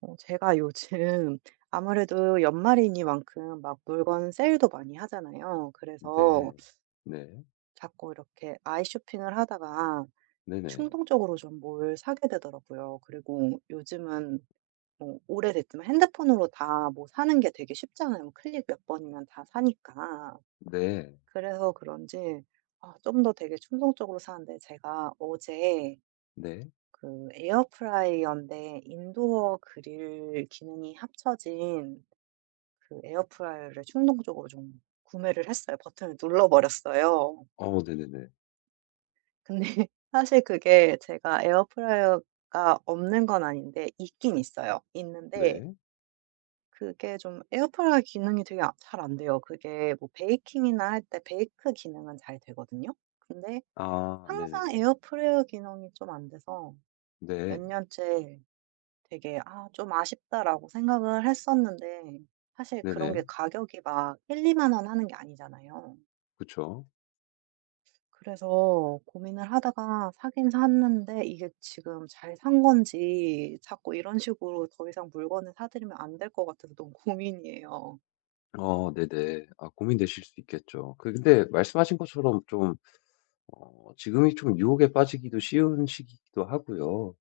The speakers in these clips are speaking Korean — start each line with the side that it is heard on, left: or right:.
right: 제가 요즘 아무래도 연말이니만큼 막 물건 세일도 많이 하잖아요.
left: 네.
right: 그래서
left: 네.
right: 자꾸 이렇게 아이 쇼핑을 하다가
left: 네네.
right: 충동적으로 좀 뭘 사게 되더라고요. 그리고 요즘은 뭐 오래됐지만 핸드폰으로 다 뭐 사는 게 되게 쉽잖아요. 클릭 몇 번이면 다 사니까.
left: 네.
right: 그래서 그런지 좀 더 되게 충동적으로 사는데 제가 어제
left: 네.
right: 그 에어프라이어인데 인도어 그릴 기능이 합쳐진 그 에어프라이어를 충동적으로 좀 구매를 했어요. 버튼을 눌러버렸어요.
left: 네네네.
right: 근데 사실 그게 제가 에어프라이어가 없는 건 아닌데 있긴 있어요. 있는데
left: 네.
right: 그게 좀 에어프라이어 기능이 되게 잘 안 돼요. 그게 뭐 베이킹이나 할 때 베이크 기능은 잘 되거든요. 근데
left: 아
right: 항상
left: 네네네.
right: 에어프라이어 기능이 좀 안 돼서 몇
left: 네.
right: 년째 되게 '아 좀 아쉽다.'라고 생각을 했었는데 사실 그런 게
left: 네네.
right: 가격이 막 1-2만 원 하는 게 아니잖아요.
left: 그쵸.
right: 그래서 고민을 하다가 사긴 샀는데 이게 지금 잘 산 건지 자꾸 이런 식으로 더 이상 물건을 사들이면 안될 것 같아서 너무 고민이에요.
left: 네네. 아 고민되실 수 있겠죠. 그 근데 말씀하신 것처럼 좀 지금이 좀 유혹에 빠지기도 쉬운 시기이기도 하고요.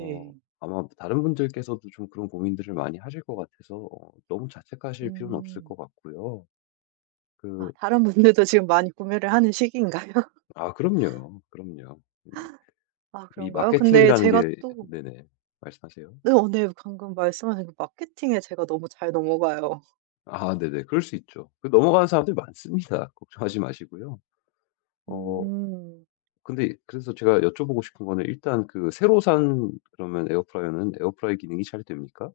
left: 어 아마 다른 분들께서도 좀 그런 고민들을 많이 하실 것 같아서 너무 자책하실 필요는 없을
right: 음.
left: 것 같고요. 그
right: 아 다른 분들도 지금 많이 구매를 하는 시기인가요?
left: 아 그럼요. 그럼요. 이
right: 아
left: 이
right: 그런가요? 근데
left: 마케팅이라는
right: 제가
left: 게
right: 또
left: 네네. 말씀하세요.
right: 네 네. 방금 말씀하신 그 마케팅에 제가 너무 잘 넘어가요.
left: 아 네네. 그럴 수 있죠. 그 넘어가는 사람들 많습니다. 걱정하지 마시고요. 어
right: 음.
left: 근데 그래서 제가 여쭤보고 싶은 거는 일단 그 새로 산 그러면 에어프라이어는 에어프라이 기능이 잘 됩니까?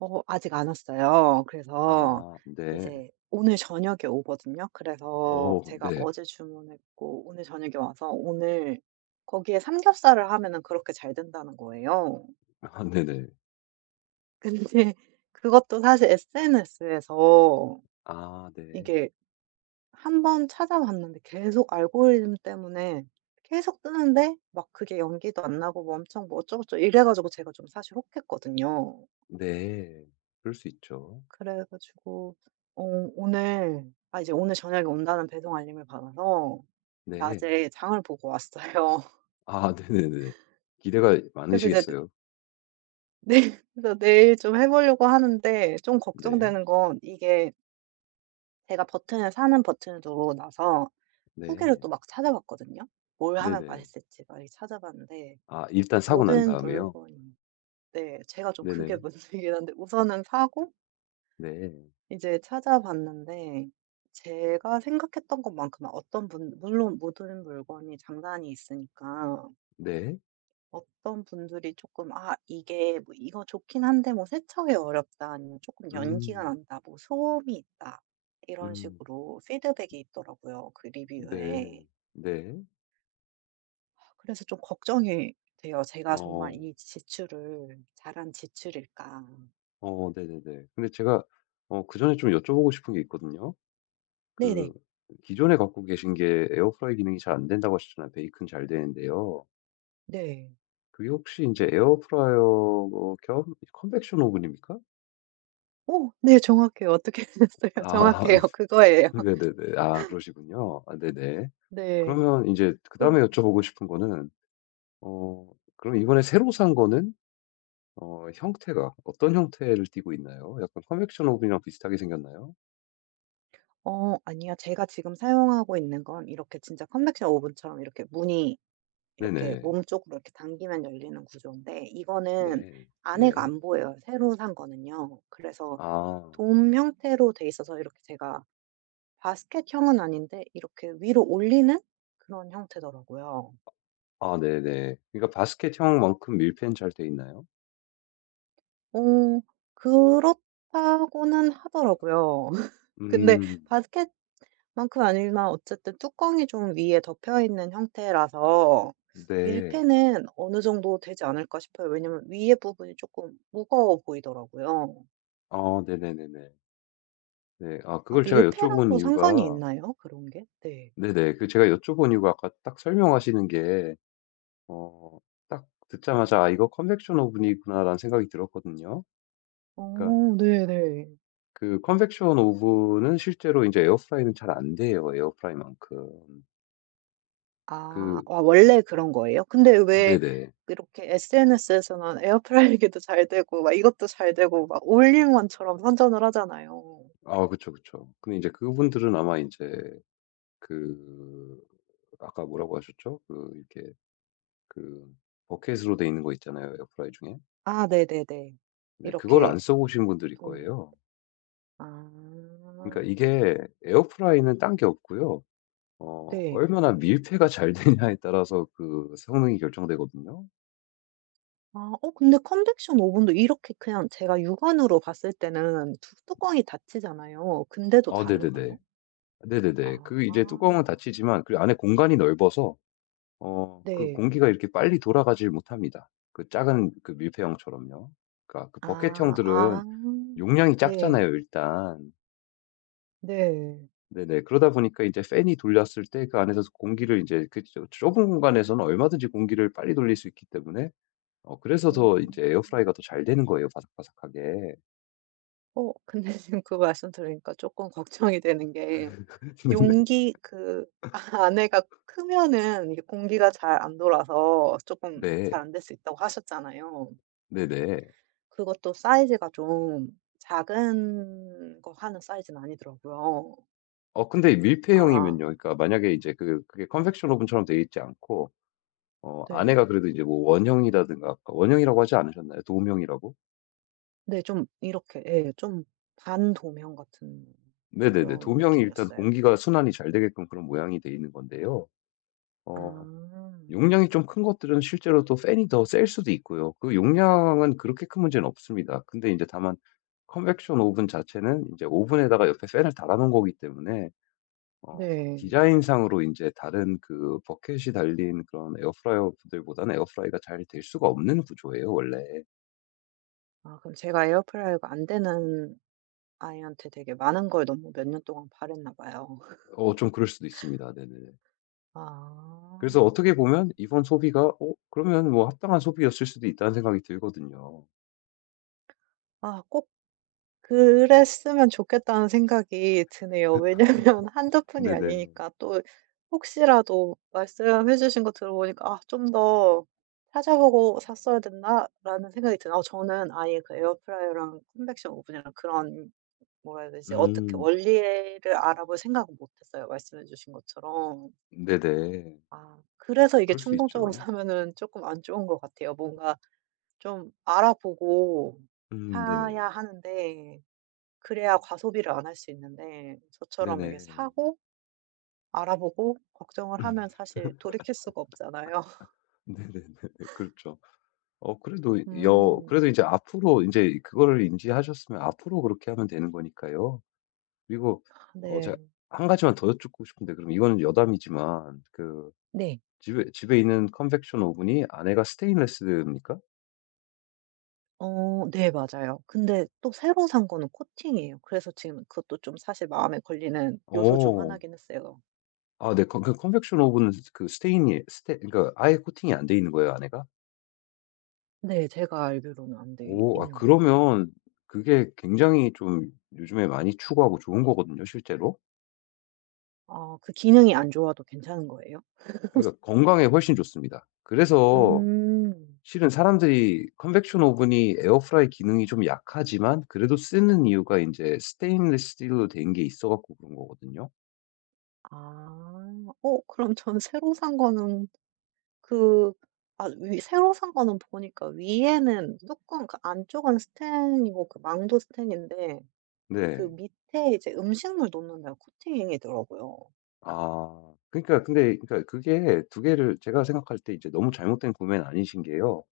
right: 아직 안 왔어요. 그래서
left: 아 네.
right: 이제 오늘 저녁에 오거든요. 그래서
left: 어
right: 제가
left: 네.
right: 어제 주문했고 오늘 저녁에 와서 오늘 거기에 삼겹살을 하면은 그렇게 잘 된다는 거예요.
left: 아 네네.
right: 근데 그것도 사실 SNS에서
left: 아 네.
right: 이게 한 번 찾아봤는데 계속 알고리즘 때문에 계속 뜨는데 막 그게 연기도 안 나고 뭐 엄청 뭐 어쩌고저쩌고 이래 가지고 제가 좀 사실 혹했거든요.
left: 네. 그럴 수 있죠.
right: 그래 가지고 어 오늘 이제 오늘 저녁에 온다는 배송 알림을 받아서
left: 네.
right: 낮에 장을 보고 왔어요.
left: 아 네네네. 기대가
right: 그래서 이제 내
left: 많으시겠어요.
right: 내일 그래서 내일 좀 해 보려고 하는데 좀
left: 네.
right: 걱정되는 건 이게 제가 버튼을 누르고 나서 후기를
left: 네.
right: 또 막 찾아봤거든요. 뭘 하면
left: 네네.
right: 맛있을지 막 이렇게 찾아봤는데
left: 아 일단 사고 난
right: 모든
left: 다음에요?
right: 물건이 네 제가 좀 그게
left: 네네.
right: 문제긴 한데 우선은 사고
left: 네.
right: 이제 찾아봤는데 제가 생각했던 것만큼은 어떤 분 물론 모든 물건이 장단이 있으니까
left: 네.
right: 어떤 분들이 조금 '아 이게 뭐 이거 좋긴 한데 뭐 세척이 어렵다.' 아니면 조금 연기가
left: 음.
right: 난다.' 뭐 '소음이 있다.' 이런
left: 음.
right: 식으로 피드백이 있더라고요, 그
left: 네.
right: 리뷰에.
left: 네.
right: 그래서 좀 걱정이 돼요. 제가 정말
left: 어.
right: 이 지출을 잘한 지출일까.
left: 네네네. 근데 제가 그전에 좀 여쭤보고 싶은 게 있거든요. 그
right: 네네.
left: 기존에 갖고 계신 게 에어프라이 기능이 잘 안 된다고 하셨잖아요. 베이컨 잘 되는데요.
right: 네.
left: 그게 혹시 이제 에어프라이어 겸 컨벡션 오븐입니까?
right: 오 네 정확해요. 어떻게 됐어요
left: 아
right: 정확해요. 그거예요.
left: 네네네. 아 그러시군요. 아 네네.
right: 네.
left: 그러면 이제 그다음에
right: 그
left: 여쭤보고 싶은 거는 어 그럼 이번에 새로 산 거는 형태가 어떤 형태를 띠고 있나요? 약간 컨벡션 오븐이랑 비슷하게 생겼나요?
right: 아니요. 제가 지금 사용하고 있는 건 이렇게 진짜 컨벡션 오븐처럼 이렇게 문이 이렇게
left: 네네.
right: 몸 쪽으로 이렇게 당기면 열리는 구조인데 이거는
left: 네.
right: 안에가
left: 네.
right: 안 보여요, 새로 산 거는요. 그래서
left: 아.
right: 돔 형태로 돼 있어서 이렇게 제가 바스켓형은 아닌데 이렇게 위로 올리는 그런 형태더라고요.
left: 아 네네. 그러니까 바스켓형만큼 밀폐는 잘 돼 있나요?
right: 어 그렇다고는 하더라고요. 근데
left: 음.
right: 바스켓 만큼 아니지만 어쨌든 뚜껑이 좀 위에 덮여 있는 형태라서
left: 네.
right: 밀폐는 어느 정도 되지 않을까 싶어요. 왜냐면 위에 부분이 조금 무거워 보이더라고요.
left: 아 네네네네. 네. 아
right: 아
left: 그걸 제가 여쭤본
right: 밀폐랑도 상관이
left: 이유가
right: 있나요? 그런 게? 네.
left: 네네. 그 제가 여쭤본 이유가 아까 딱 설명하시는 게 어 딱 듣자마자 '아 이거 컨벡션 오븐이구나.'라는 생각이 들었거든요. 그러니까
right: 어 네네.
left: 그 컨벡션 오븐은 실제로 인제 에어프라이는 잘 안 돼요, 에어프라이만큼.
right: 아.
left: 그
right: 와 원래 그런 거예요? 근데 왜
left: 네네.
right: 이렇게 SNS에서는 에어프라이기도 잘 되고 막 이것도 잘 되고 막 올인원처럼 선전을 하잖아요.
left: 아 그쵸, 그쵸. 근데 인제 그분들은 아마 인제 그 아까 뭐라고 하셨죠? 그 이렇게 그 버켓으로 돼 있는 거 있잖아요, 에어프라이 중에.
right: 아 네네네.
left: 네 그걸
right: 이렇게
left: 안 써 보신 분들일
right: 도면
left: 거예요.
right: 아.
left: 그러니까 이게 에어프라이는 딴 게 없고요.
right: 네.
left: 얼마나 밀폐가 잘 되냐에 따라서 그 성능이 결정되거든요.
right: 근데 컨벡션 오븐도 이렇게 그냥 제가 육안으로 봤을 때는 두 뚜껑이 닫히잖아요. 근데도
left: 아 네네네.
right: 다른가요? 아.
left: 네네네. 그 이제 뚜껑은 닫히지만 그 안에 공간이 넓어서 그
right: 네.
left: 공기가 이렇게 빨리 돌아가질 못합니다. 그 작은 그 밀폐형처럼요. 그러니까 그
right: 아.
left: 버켓형들은
right: 아.
left: 용량이 작잖아요,
right: 네.
left: 일단.
right: 네.
left: 네네. 그러다 보니까 이제 팬이 돌렸을 때 그 안에서 공기를 이제 그 좁 좁은 공간에서는 얼마든지 공기를 빨리 돌릴 수 있기 때문에 그래서 더 이제
right: 음.
left: 에어프라이가 더 잘 되는 거예요 바삭바삭하게.
right: 근데 지금 그 말씀 들으니까 조금 걱정이 되는 게 용기 그 안에가 크면은 이게 공기가 잘 안 돌아서 조금
left: 네네. 네.
right: 잘 안 될 수 있다고 하셨잖아요.
left: 네네.
right: 그것도 사이즈가 좀 작은 거 하는 사이즈는 아니더라고요.
left: 근데
right: 아
left: 밀폐형이면요. 그러니까 만약에 이제 그 그게 컨벡션 오븐처럼 되어 있지 않고
right: 네.
left: 안에가 그래도 이제 뭐 원형이라든가 아까 원형이라고 하지 않으셨나요? 도움형이라고?
right: 네 좀 이렇게 예 좀 반도면 같은
left: 네네네.
right: 그런
left: 도움형이 일단
right: 느낌이었어요.
left: 공기가 순환이 잘 되게끔 그런 모양이 돼 있는 건데요. 어
right: 아
left: 용량이 좀 큰 것들은 실제로 또 팬이 더 셀 수도 있고요. 그 용량은 그렇게 큰 문제는 없습니다. 근데 이제 다만 컨벡션 오븐 자체는 이제 오븐에다가 옆에 팬을 달아 놓은 거기 때문에 어
right: 네.
left: 디자인상으로 인제 다른 그 버켓이 달린 그런 에어프라이어들보다는 에어프라이가 잘 될 수가 없는 구조예요 원래.
right: 아 그럼 제가 에어프라이어가 안 되는 아이한테 되게 많은 걸 너무 몇 년 동안 바랬나 봐요.
left: 좀 그럴 수도 있습니다. 네네.
right: 아.
left: 그래서 어떻게 보면 이번 소비가 '어 그러면 뭐 합당한 소비였을 수도 있다.'는 생각이 들거든요.
right: 아꼭 그랬으면 좋겠다는 생각이 드네요. 왜냐면 한두 푼이
left: 네네.
right: 아니니까 또 혹시라도 말씀해 주신 거 들어보니까 '아 좀 더 찾아보고 샀어야 됐나?'라는 생각이 드네요. 아 저는 아예 그 에어프라이어랑 컨벡션 오븐이랑 그런 뭐라 해야 되지? 어떻게
left: 음.
right: 원리를 알아볼 생각은 못 했어요, 말씀해 주신 것처럼.
left: 네네.
right: 아 그래서 이게
left: 그럴 수
right: 충동적으로
left: 있죠.
right: 사면은 조금 안 좋은 것 같아요. 뭔가 좀 알아보고
left: 네네.
right: 사야 하는데 그래야 과소비를 안 할 수 있는데 저처럼 이게
left: 네네.
right: 사고 알아보고 걱정을 하면 사실 돌이킬 수가 없잖아요.
left: 네네네네. 그렇죠. 그래도 여
right: 음.
left: 그래도 이제 앞으로 이제 그거를 인지하셨으면 앞으로 그렇게 하면 되는 거니까요. 그리고 제가
right: 네.
left: 한 가지만 더 여쭙고 싶은데 그럼 이거는 여담이지만 그
right: 네.
left: 집에 있는 컨벡션 오븐이 안에가 스테인레스입니까?
right: 어 네 맞아요. 근데 또 새로 산 거는 코팅이에요. 그래서 지금 그것도 좀 사실 마음에 걸리는 요소 중
left: 오
right: 하나긴 했어요.
left: 아 네. 컨 그 컨벡션 오븐은 그 스테인이 스테 그러니까 아예 코팅이 안 돼 있는 거예요, 안에가?
right: 네 제가 알기로는 안 돼
left: 오 아
right: 있는 것 같아요.
left: 그러면 그게 굉장히 좀 요즘에 많이 추구하고 좋은 거거든요, 실제로.
right: 아 그 기능이 안 좋아도 괜찮은 거예요?
left: 그러니까 건강에 훨씬 좋습니다. 그래서
right: 음.
left: 실은 사람들이 컨벡션 오븐이 에어프라이 기능이 좀 약하지만 그래도 쓰는 이유가 인제 스테인리스 스틸로 된 게 있어 갖고 그런 거거든요.
right: 아. 그럼 전 새로 산 거는 그 아 위 새로 산 거는 보니까 위에는 네. 뚜껑 그 안쪽은 스텐이고 그 망도 스텐인데 그
left: 네.
right: 밑에 이제 음식물 놓는 데가 코팅이더라고요.
left: 아 그러니까 근데 그러니까 그게 두 개를 제가 생각할 때 이제 너무 잘못된 구매는 아니신 게요.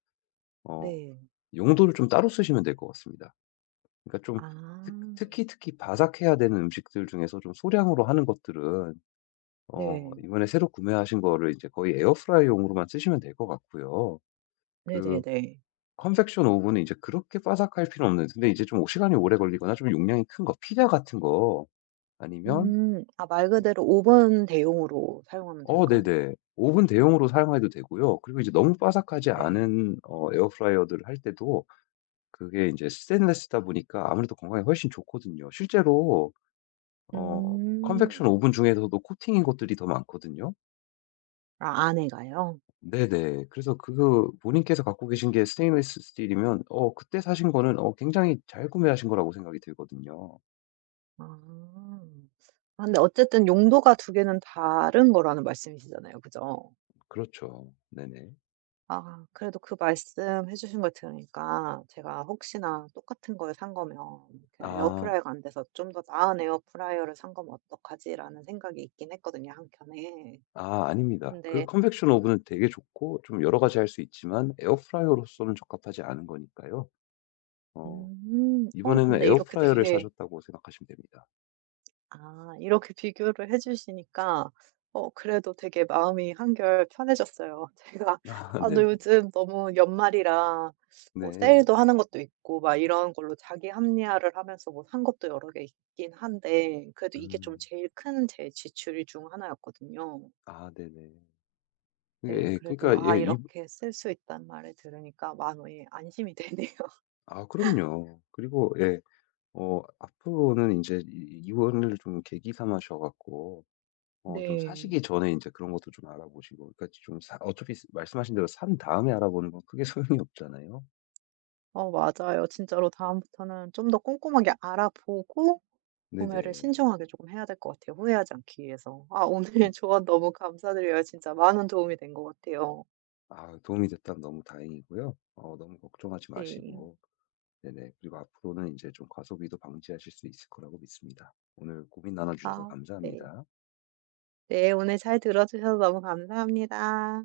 left: 어
right: 네.
left: 용도를 좀 따로 쓰시면 될 것 같습니다. 그러니까 좀
right: 아.
left: 특 특히, 특히 바삭해야 되는 음식들 중에서 좀 소량으로 하는 것들은
right: 네.
left: 이번에 새로 구매하신 거를 이제 거의 에어프라이어용으로만 쓰시면 될 것 같고요. 그
right: 네네네.
left: 컨벡션 오븐은 이제 그렇게 빠삭할 필요는 없는데 근데 이제 좀 시간이 오래 걸리거나 좀 용량이 큰 거 피자 같은 거 아니면
right: 음. 아 말 그대로 오븐 대용으로 사용하면 될까요?
left: 네네. 오븐 대용으로 사용해도 되고요. 그리고 이제 너무 빠삭하지
right: 네.
left: 않은 에어프라이어들을 할 때도 그게 이제 스테인리스다 보니까 아무래도 건강에 훨씬 좋거든요. 실제로 컨벡션
right: 음.
left: 오븐 중에서도 코팅인 것들이 더 많거든요.
right: 아 안에가요?
left: 네네. 그래서 그 본인께서 갖고 계신 게 스테인리스 스틸이면 그때 사신 거는 굉장히 잘 구매하신 거라고 생각이 들거든요.
right: 아. 아 근데 어쨌든 용도가 두 개는 다른 거라는 말씀이시잖아요. 그죠?
left: 그렇죠. 네네.
right: 아 그래도 그 말씀해 주신 걸 들으니까 제가 혹시나 똑같은 걸 산 거면 그냥
left: 아.
right: 에어프라이어가 안 돼서 '좀 더 나은 에어프라이어를 산 거면 어떡하지?'라는 생각이 있긴 했거든요 한켠에.
left: 아 아닙니다. 그
right: 근데
left: 컨벡션 오븐은 되게 좋고 좀 여러 가지 할 수 있지만 에어프라이어로서는 적합하지 않은 거니까요. 어 이번에는
right: 근데 이렇게
left: 에어프라이어를
right: 되게
left: 사셨다고 생각하시면 됩니다.
right: 아 이렇게 비교를 해 주시니까 어 그래도 되게 마음이 한결 편해졌어요. 제가
left: 아
right: '아 너
left: 네네.
right: 요즘 너무 연말이라 뭐
left: 네.
right: 세일도 하는 것도 있고 막 이런 걸로 자기 합리화를 하면서 뭐 산 것도 여러 개 있긴 한데 그래도 이게 좀
left: 음.
right: 제일 큰 제 지출 중 하나였거든요.'
left: 아 네네. 예.
right: 네
left: 예, 그러니까
right: 그래도 아
left: 예 이
right: 이렇게 쓸 수 있다는 말을 들으니까 마음이 안심이 되네요.
left: 아 그럼요. 그리고 예. 앞으로는 이제 이 이혼을 좀 계기 삼으셔 갖고 좀
right: 네.
left: 사시기 전에 이제 그런 것도 좀 알아보시고 그러니까 좀 사 어차피 스 말씀하신 대로 산 다음에 알아보는 건 크게 소용이 없잖아요.
right: 어 맞아요. 진짜로 다음부터는 좀 더 꼼꼼하게 알아보고 구매를
left: 네네.
right: 신중하게 조금 해야 될 것 같아요, 후회하지 않기 위해서. 아 오늘
left: 음
right: 조언 너무 감사드려요. 진짜 많은 도움이 된 것 같아요.
left: 아 도움이 됐다면 너무 다행이고요. 너무 걱정하지
right: 네.
left: 마시고 네네 그리고 앞으로는 이제 좀 과소비도 방지하실 수 있을 거라고 믿습니다. 오늘 고민 나눠 주셔서
right: 아 네.
left: 감사합니다.
right: 네 오늘 잘 들어 주셔서 너무 감사합니다.